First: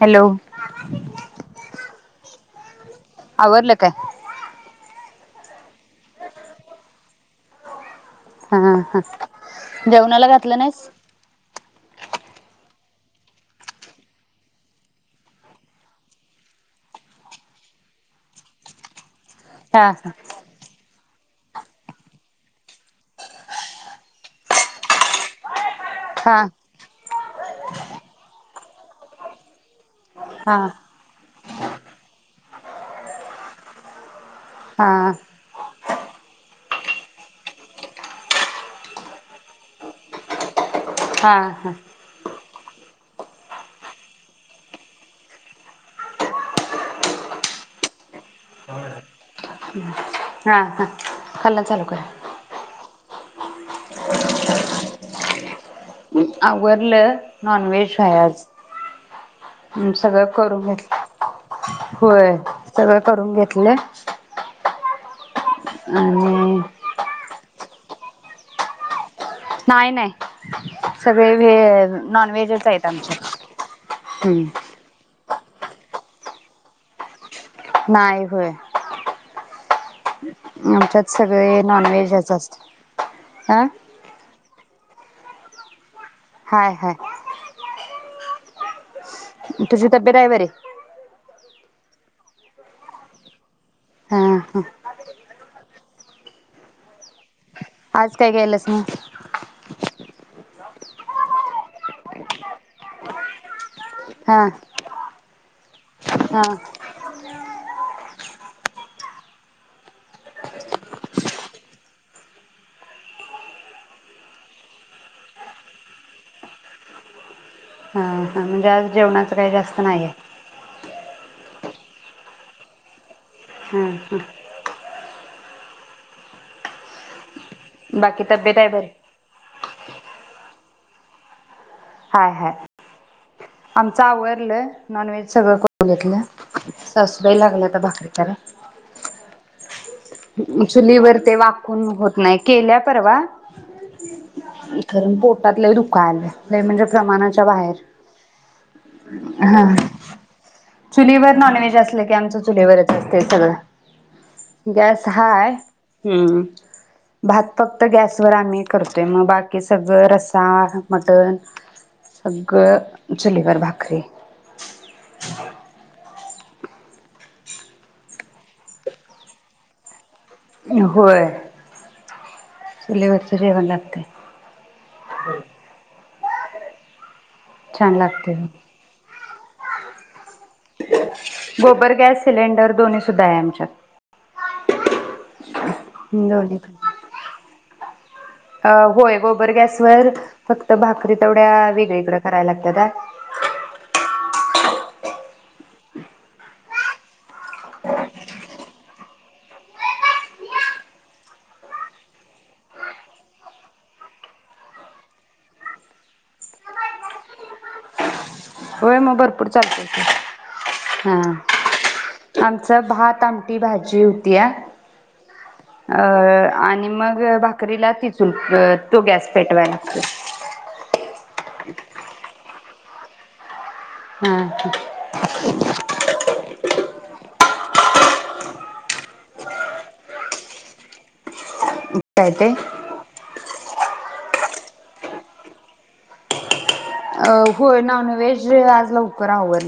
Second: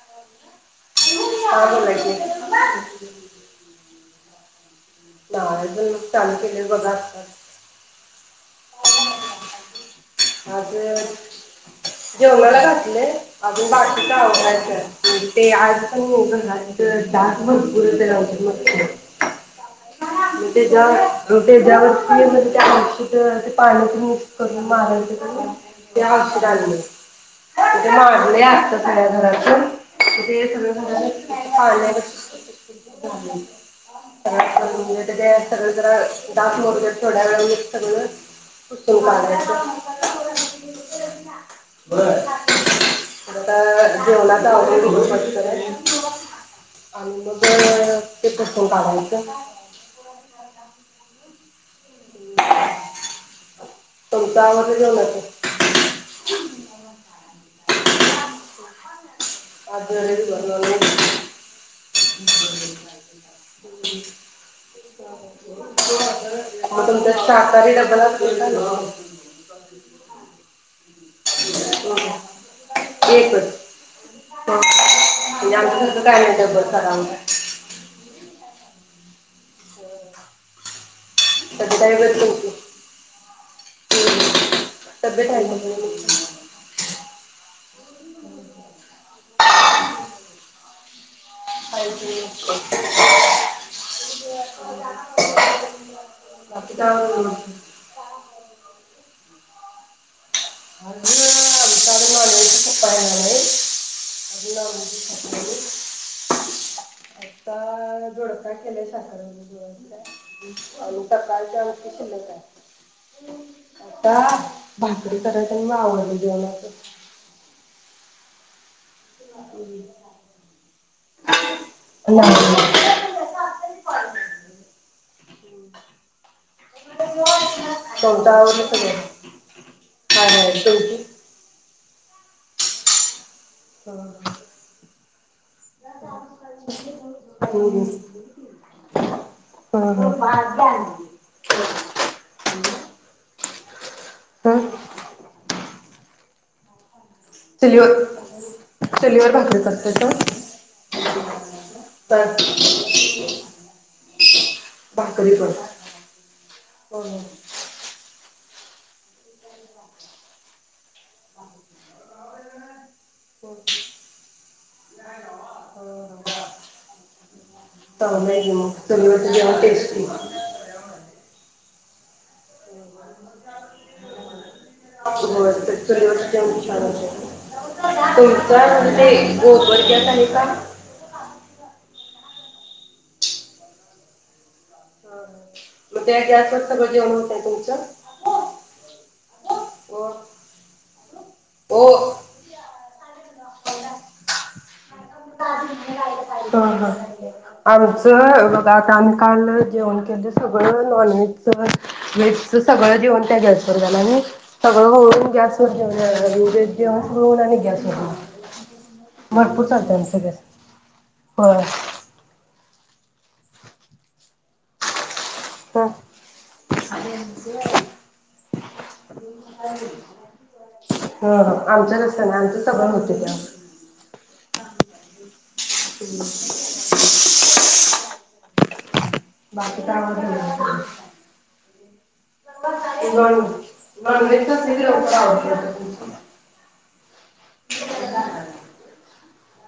Hello बघ आवरलं काय? [unintelligible] चालू केलेयं बघा आत्ताचं हम हम जेवणाला घातलं आज नाहीस, जेवणाला घातलंय, अजून बाकीच आवरायचं ते आज तु [unintelligible] हा तेच्यावर तेच्यावरती [unintelligible] त्या ते पाणी मिक्स करून मारायच. पी हा हा औषध आणलयं [unintelligible] हा [unintelligible] [unintelligible] [unintelligible] हा सगळं जरा, डास मरू थोड्या, वेळा सगळं पुसून काढायच. हा हा. आता जेवणाच [unintelligible] आणि मग ते पुसून काढायच. हा हा [unintelligible] तुमचं आवडलं जेवणाचं [unintelligible] आवरलं नॉन व्हेज हाय आज आज हम्म सगळं जेवलेली बरं करून नॉनव्हेज घेतल होय सगळं करून घेतल. [unintelligible] [unintelligible] [inaudible] नाय नाय सगळे व्हे हं. नॉनव्हेजचं आहेत एकच आमच्याकड. हम्म. हं. [inaudible] नाय होय. आमच्यात सगळे तब्येत आहे बरी नॉनव्हेजच तुमची असत. अह तब्येत हाय म्हनून हा हा. [inaudible] तुझी तब्येत हाय बरी? [inaudible] हा हा [unintelligible] [inaudible] आज काय केलंस [inaudible] [unintelligible] हा [unintelligible] [inaudible] आता दोडका केलाय सकाळी जेवायला. अजून सकाळच्या भाकरी शिल्लक हाय. आता भाकरी कराची न मग आवरायच जेवणाच. [unintelligible] जेवणाच काय जास्त नाय हाय. [inaudible] हा हा. [inaudible] बाकी चौदा तब्येत आहे आवरले बरी सगळे [unintelligible] तुझी हाय हाय. आमच आवरलं. नॉनव्हेज सगळं करून घेतलं. सासूबाई लागल्या आता तुमची भाकरी कराय. चुलीवर ते वाकून होत नाही. केल्या परवा. [inaudible] इथं राहून पोटात लय दुख काल. लय म्हनजे चुलीवर, चुलीवर भाकरी हा करत्यात. चुलीवर नॉनव्हेज बाहेर असल की आमच चुलीवरच असतय सगळं गॅस भाकरी हाय पण हम भात फक्त गॅस वर आम्ही करतोय मग बाकी सगळं रसा मटण सगळं चुलीवर भाकरीे [inaudible] [inaudible] होय चुलीवरचं जेवण लागतय. [inaudible] [inaudible] छान लागते तुमच आहे गोबर गॅस आणि गोबर गॅस सिलेंडर दोन्ही सुद्धा आहे आमच्यात. मग ते जास्त दोन्ही वाजत पण भजीव होत आहे तुमचं. अ होय बर गॅस ओ वर फक्त भाकरी तेवड्या ओ वेगळीकड करायला लागत्यात्या. ह ह आमचं बघ आता आम्ही काल जेवण केलं सगळं नॉन व्हेज च व्हेज च सगळं जेवण त्या गॅस वर झाला सगळं होउन गॅस वर जेऊन इ्रेज जेऊन सुरवून आणि गॅसवर होय मग भरपूर चालतय चालतं ते आमचं गॅस होय हा आम स भात आमठी भाजी होती या हां अ आणि मग भाकरीला तिचून तो गॅस पेटवाय लागतोय. हां आमचं तसं नाही आमचं सगळं होतय त्यात हम्म [inaudible] बाकी तर काय ते [unintelligible] [unintelligible] अ होय नॉन व्हेज आज लवकर आवर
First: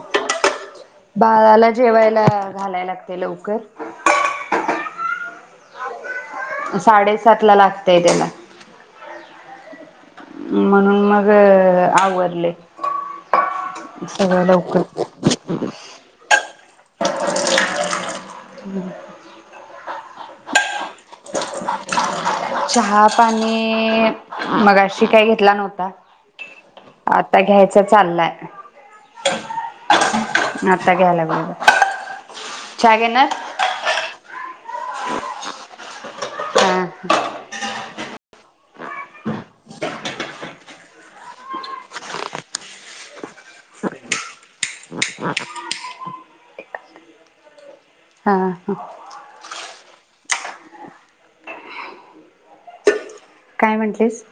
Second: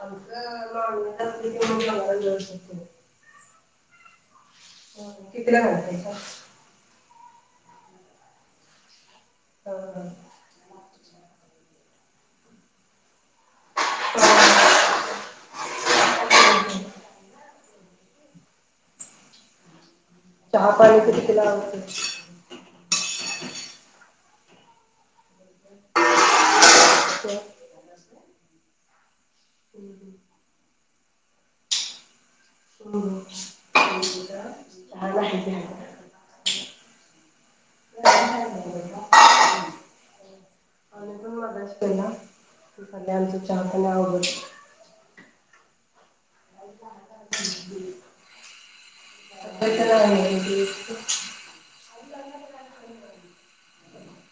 आमचं नॉनव्हेज असली की बाळाला मग लवकर जेवायला जेवू शकतो घालायला लागते लवकर कितीला घालतायसा? साडेसात ला लागतय त्याला म्हणून मग अ आवरले. सगळं लवकर. हम् चहा पाणी ते कितीला आवरते. चहा पाणी मगाशी काही घेतला नव्हता. आता घ्यायचा चाललंय आ आता घ्याय लागलोय बघा [inaudible] हम् [inaudible] पहिला आणि आमच्यात चहापण आवडत हम ह ह [unintelligible] काय म्हटंलीस?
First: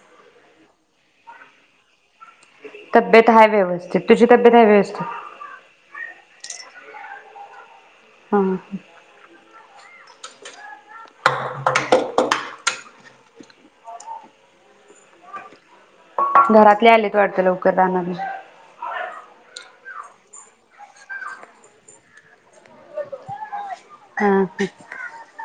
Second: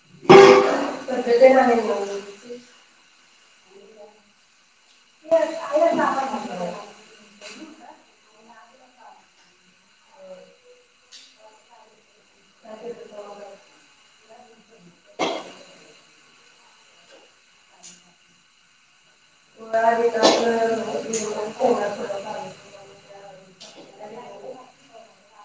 तब्यत [unintelligible] तब्येत आहे व्यवस्थित तुझी तब्येत आहे व्यवस्थित? [unintelligible] हो हा ह [unintelligible] घरातले आलेत आलेत वाटतं लवकर रानातनं. [unintelligible] ह ह [inaudible] [inaudible]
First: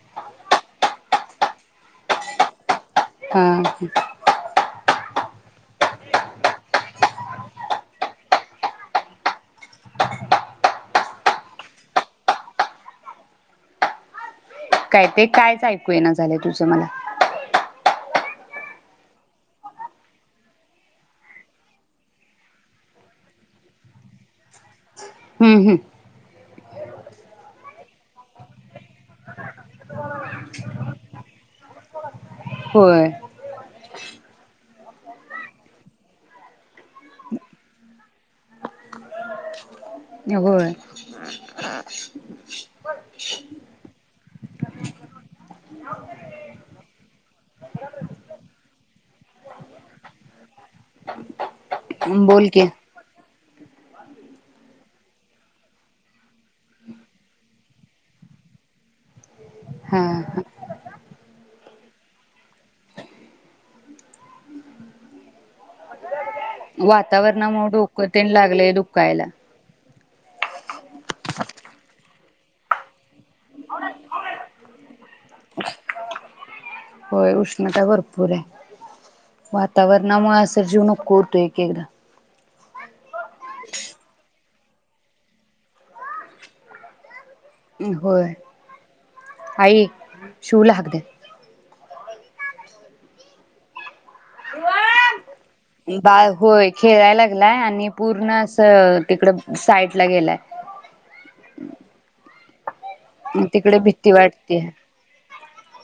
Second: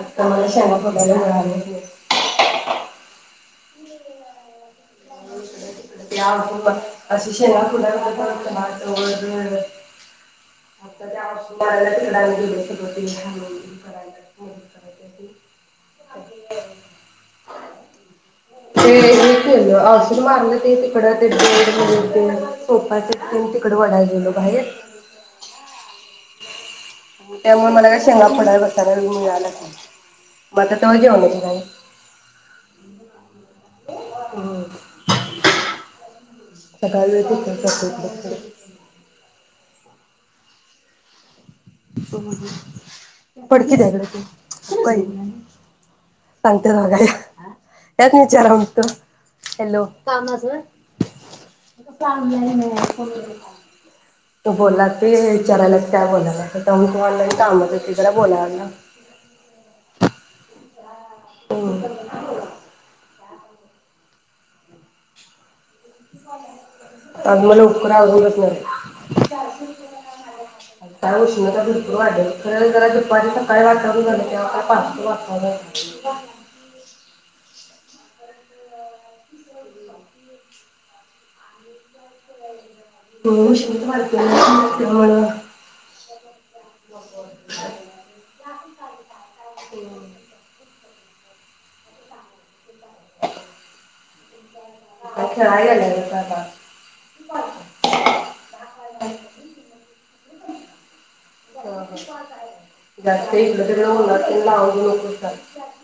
आता मला [inaudible] हा हा [inaudible] अशे शेंगा फोडायला हात दुखतो ना [inaudible] काय ते कायच ऐकू येईना झालं तुझं मला. ते हे केलं औषध मारलं ते तिकडं ते बेड हे ते सोफा चिकटून तिकडं वडाय गेलो बाहेर. हम ह त्यामुळे मला काय शेंगा फोडाय वेळ बसायला मिळालचं नाय मग आता तवा जेवणाची घाई. होय. सकाळी वेळ जातो इकडं तिकडं. अ होय फडकी द्या हिकडं ते सांगतेत बघा हे ह्यासनी विचारा मग तुम्ही हॅलो कामाचं होय. [inaudible] बोल की तो बोला ते हे विचारायलाच की काय बोलला [inaudible] जरा कामात होते त्यामुळं बोलाय आल नाय. हा हा हम् आज मला वातावरणामुळे लवकर डोक तेण लागलय दुखायला काल उष्णता भरपूर वाढेलेली खर जरा दुपारी सकाळी वातावरण झालं तेव्हा काय पावसाचं वातावरण होय उष्णता भरपूर आहे, वातावरणामुळे अस जीव नको उरतो एक एकदा [unintelligible] होय आई शिवला हाक द्या [inaudible] आणि गेलेलं बाळ होय खेळाय लागलाय आणि पूर्ण असं तिकड साईटला गेलाय. [inaudible] म इकडं तिकडे तिकडं भीती उन्हात तेन वाटतिया लावून देऊ नकोस त्याला.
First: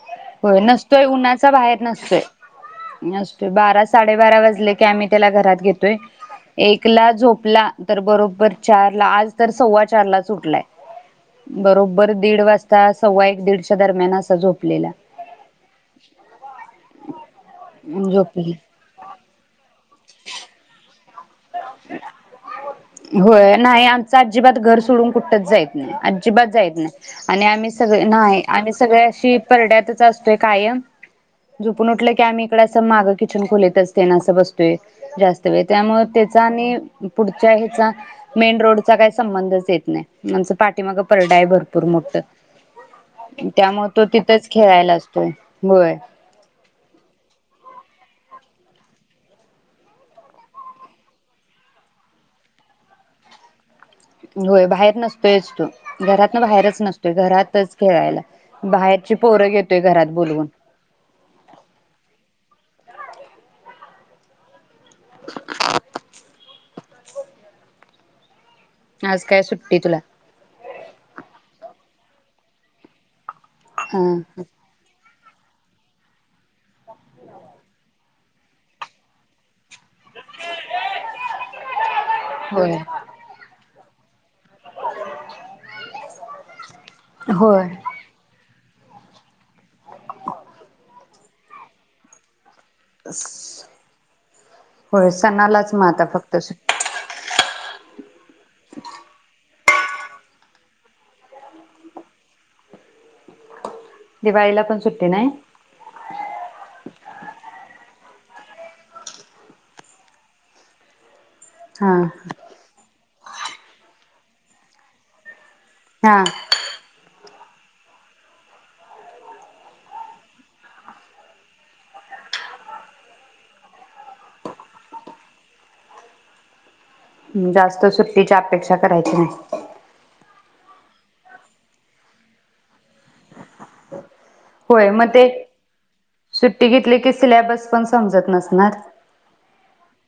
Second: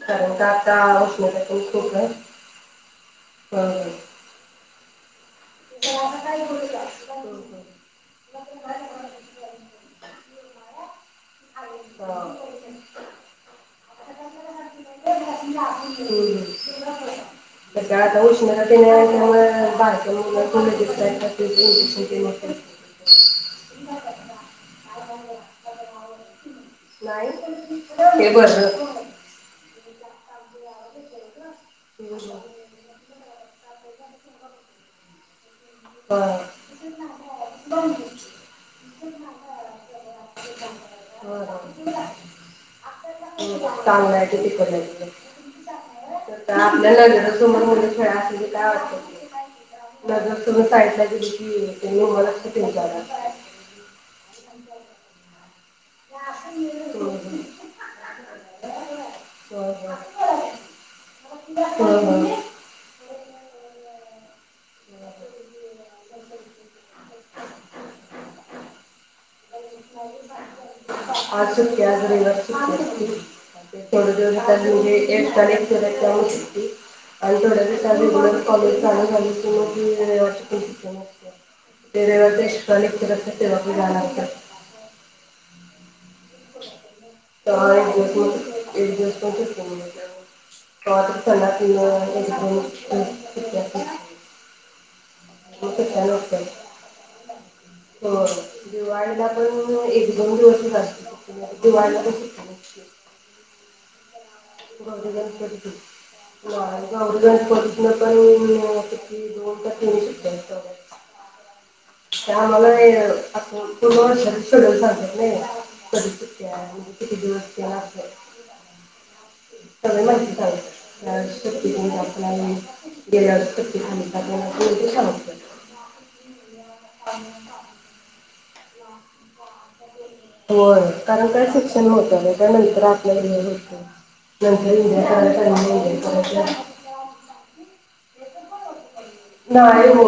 कारण का होय आता नसतोय, उष्णता उन्हाचा पण बाहेर खूप आहे. नसतोय नसतोय, होय. बारा साडेबारा वाजले कॅमी त्याला घरात घेतोय, एकला झोपला तर बरोबरं चारला आज तर सव्वा चारलाच उठलाय बरोबरं [unintelligible] कसंय असा झोपलेला आता झोपली उष्णता तेन आहे त्यामुळं बारक्या मुल [unintelligible] होय नाही आमच अजिबात घर सोडून कुठच जाईत नाही, अजिबात जाईत नाही आणि आम्ही सगळे ते नाही बरं. आम्ही सगळे अशी परड्यातच असतोय कायम झुपून उठल की आम्ही इकड अस माग किचन खोलीत असते ना असं बसतोय जास्त त होय त्यामुळं होय. त्याच आणि पुढच्या ह्याचा मेन रोडचा काय संबंधच येत नाही आमचं पाठीमाग होय. परडाय भरपूर मोठ त्यामुळे तो चांगलं आहे ते तिथच तिकडल्या खेळायला तिकडं. असतोय होय. तर आपल्या नजरेसमोर मुलं [unintelligible] नजर सोडून साईडला गेली की लागतंय त्याच्यकडं होय बाहेर नसतोयच तो घरातन बाहेरच नसतोय मुलांना घरातच खेळायला बाहेरची पोर येतोय घरात बोलवून होय होय. [inaudible] [inaudible] आज काय सुट्टी तुला आज रविवार सुट्टी ह [unintelligible] एक तारीख पर्यंत पाऊस आणि थोड्या दिवसांनी कॉलेज चालू झाल की मग [unintelligible] ते रायवारच होय एक्सट्रा लेक्चर असतंय तेव्हा [inaudible] [inaudible] [inaudible] [inaudible] होय एक दिवस तो फेकून [inaudible] सुट्टी असं. असते. होय, सणालाच म आता फक्त सिंग हो दिवाळीला पण एक दोन दिवसच असत दिवाळीला सुट्टी नसते. दिवाळीला पण सुट्टी गौरी नाही गणपती गौरी गणपती. मग काय दोन का तीन सुट्ट्या असतात. हा त्या मला वेगळं. आप कोन [unintelligible] सगळ सांगत नई. कररी हा चुक्या किती दिवस केलाे [unintelligible] त्या माहि शक्तीकला गेल्यावर शक्ती ख समज [inaudible] जास्त सुट्टीच्या आप पेक्षा करायची नाही. होय, कारण काय शिक्षण होत ना त्या नंतर आपल्या [unintelligible] घ होत होय मग ते करायचं सुट्टी घेतली की सिलेबस पण समजत नसणार, नाही हो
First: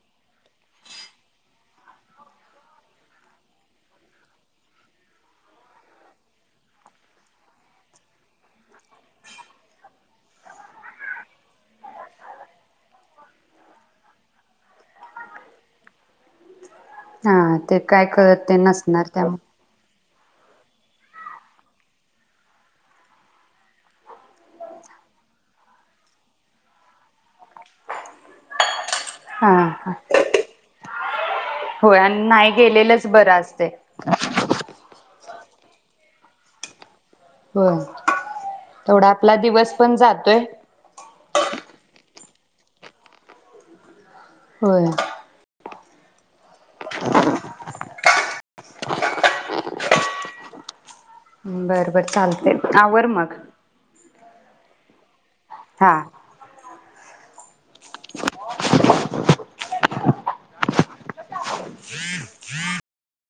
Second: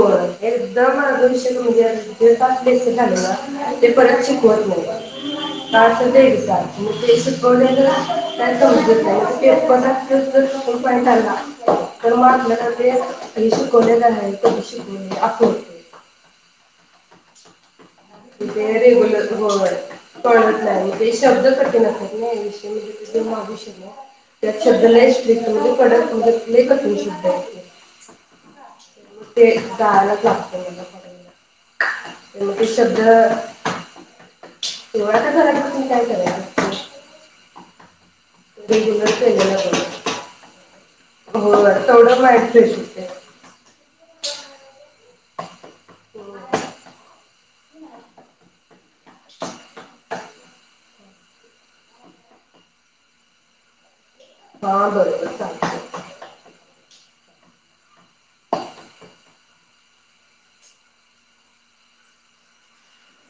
एकदम पणग श म्हणजेच प झाल ना ते परत शिकवत नाही का ते वि ते शिकवले तरजत नाही पणचालला तर मग ते [unintelligible] लेला नाही कधि शिकविन आकडतोय. नाद. ते काय कळत नाय नसणार त्याव. पळत नाही ते शब्द कठीण असात नाही याषय म्हणजे त माविष्य नाही त्यात शब्द स्ट्र [unintelligible] म्हणजे पडतु लय कठीण शब्द आहेत ते. ह [inaudible] ते हा हा जाायलाच लागत म. होय आणि नाही गेलेलंच बरं असते [unintelligible] म काय करायचं हो तेवढा रेग्युलर आपला केलेलं दिवस पण जातोय. बरं. हो [inaudible] होय. [inaudible] बरं बरं चालतय आवर मग. हा बरं बरं. हा. हा ह [inaudible]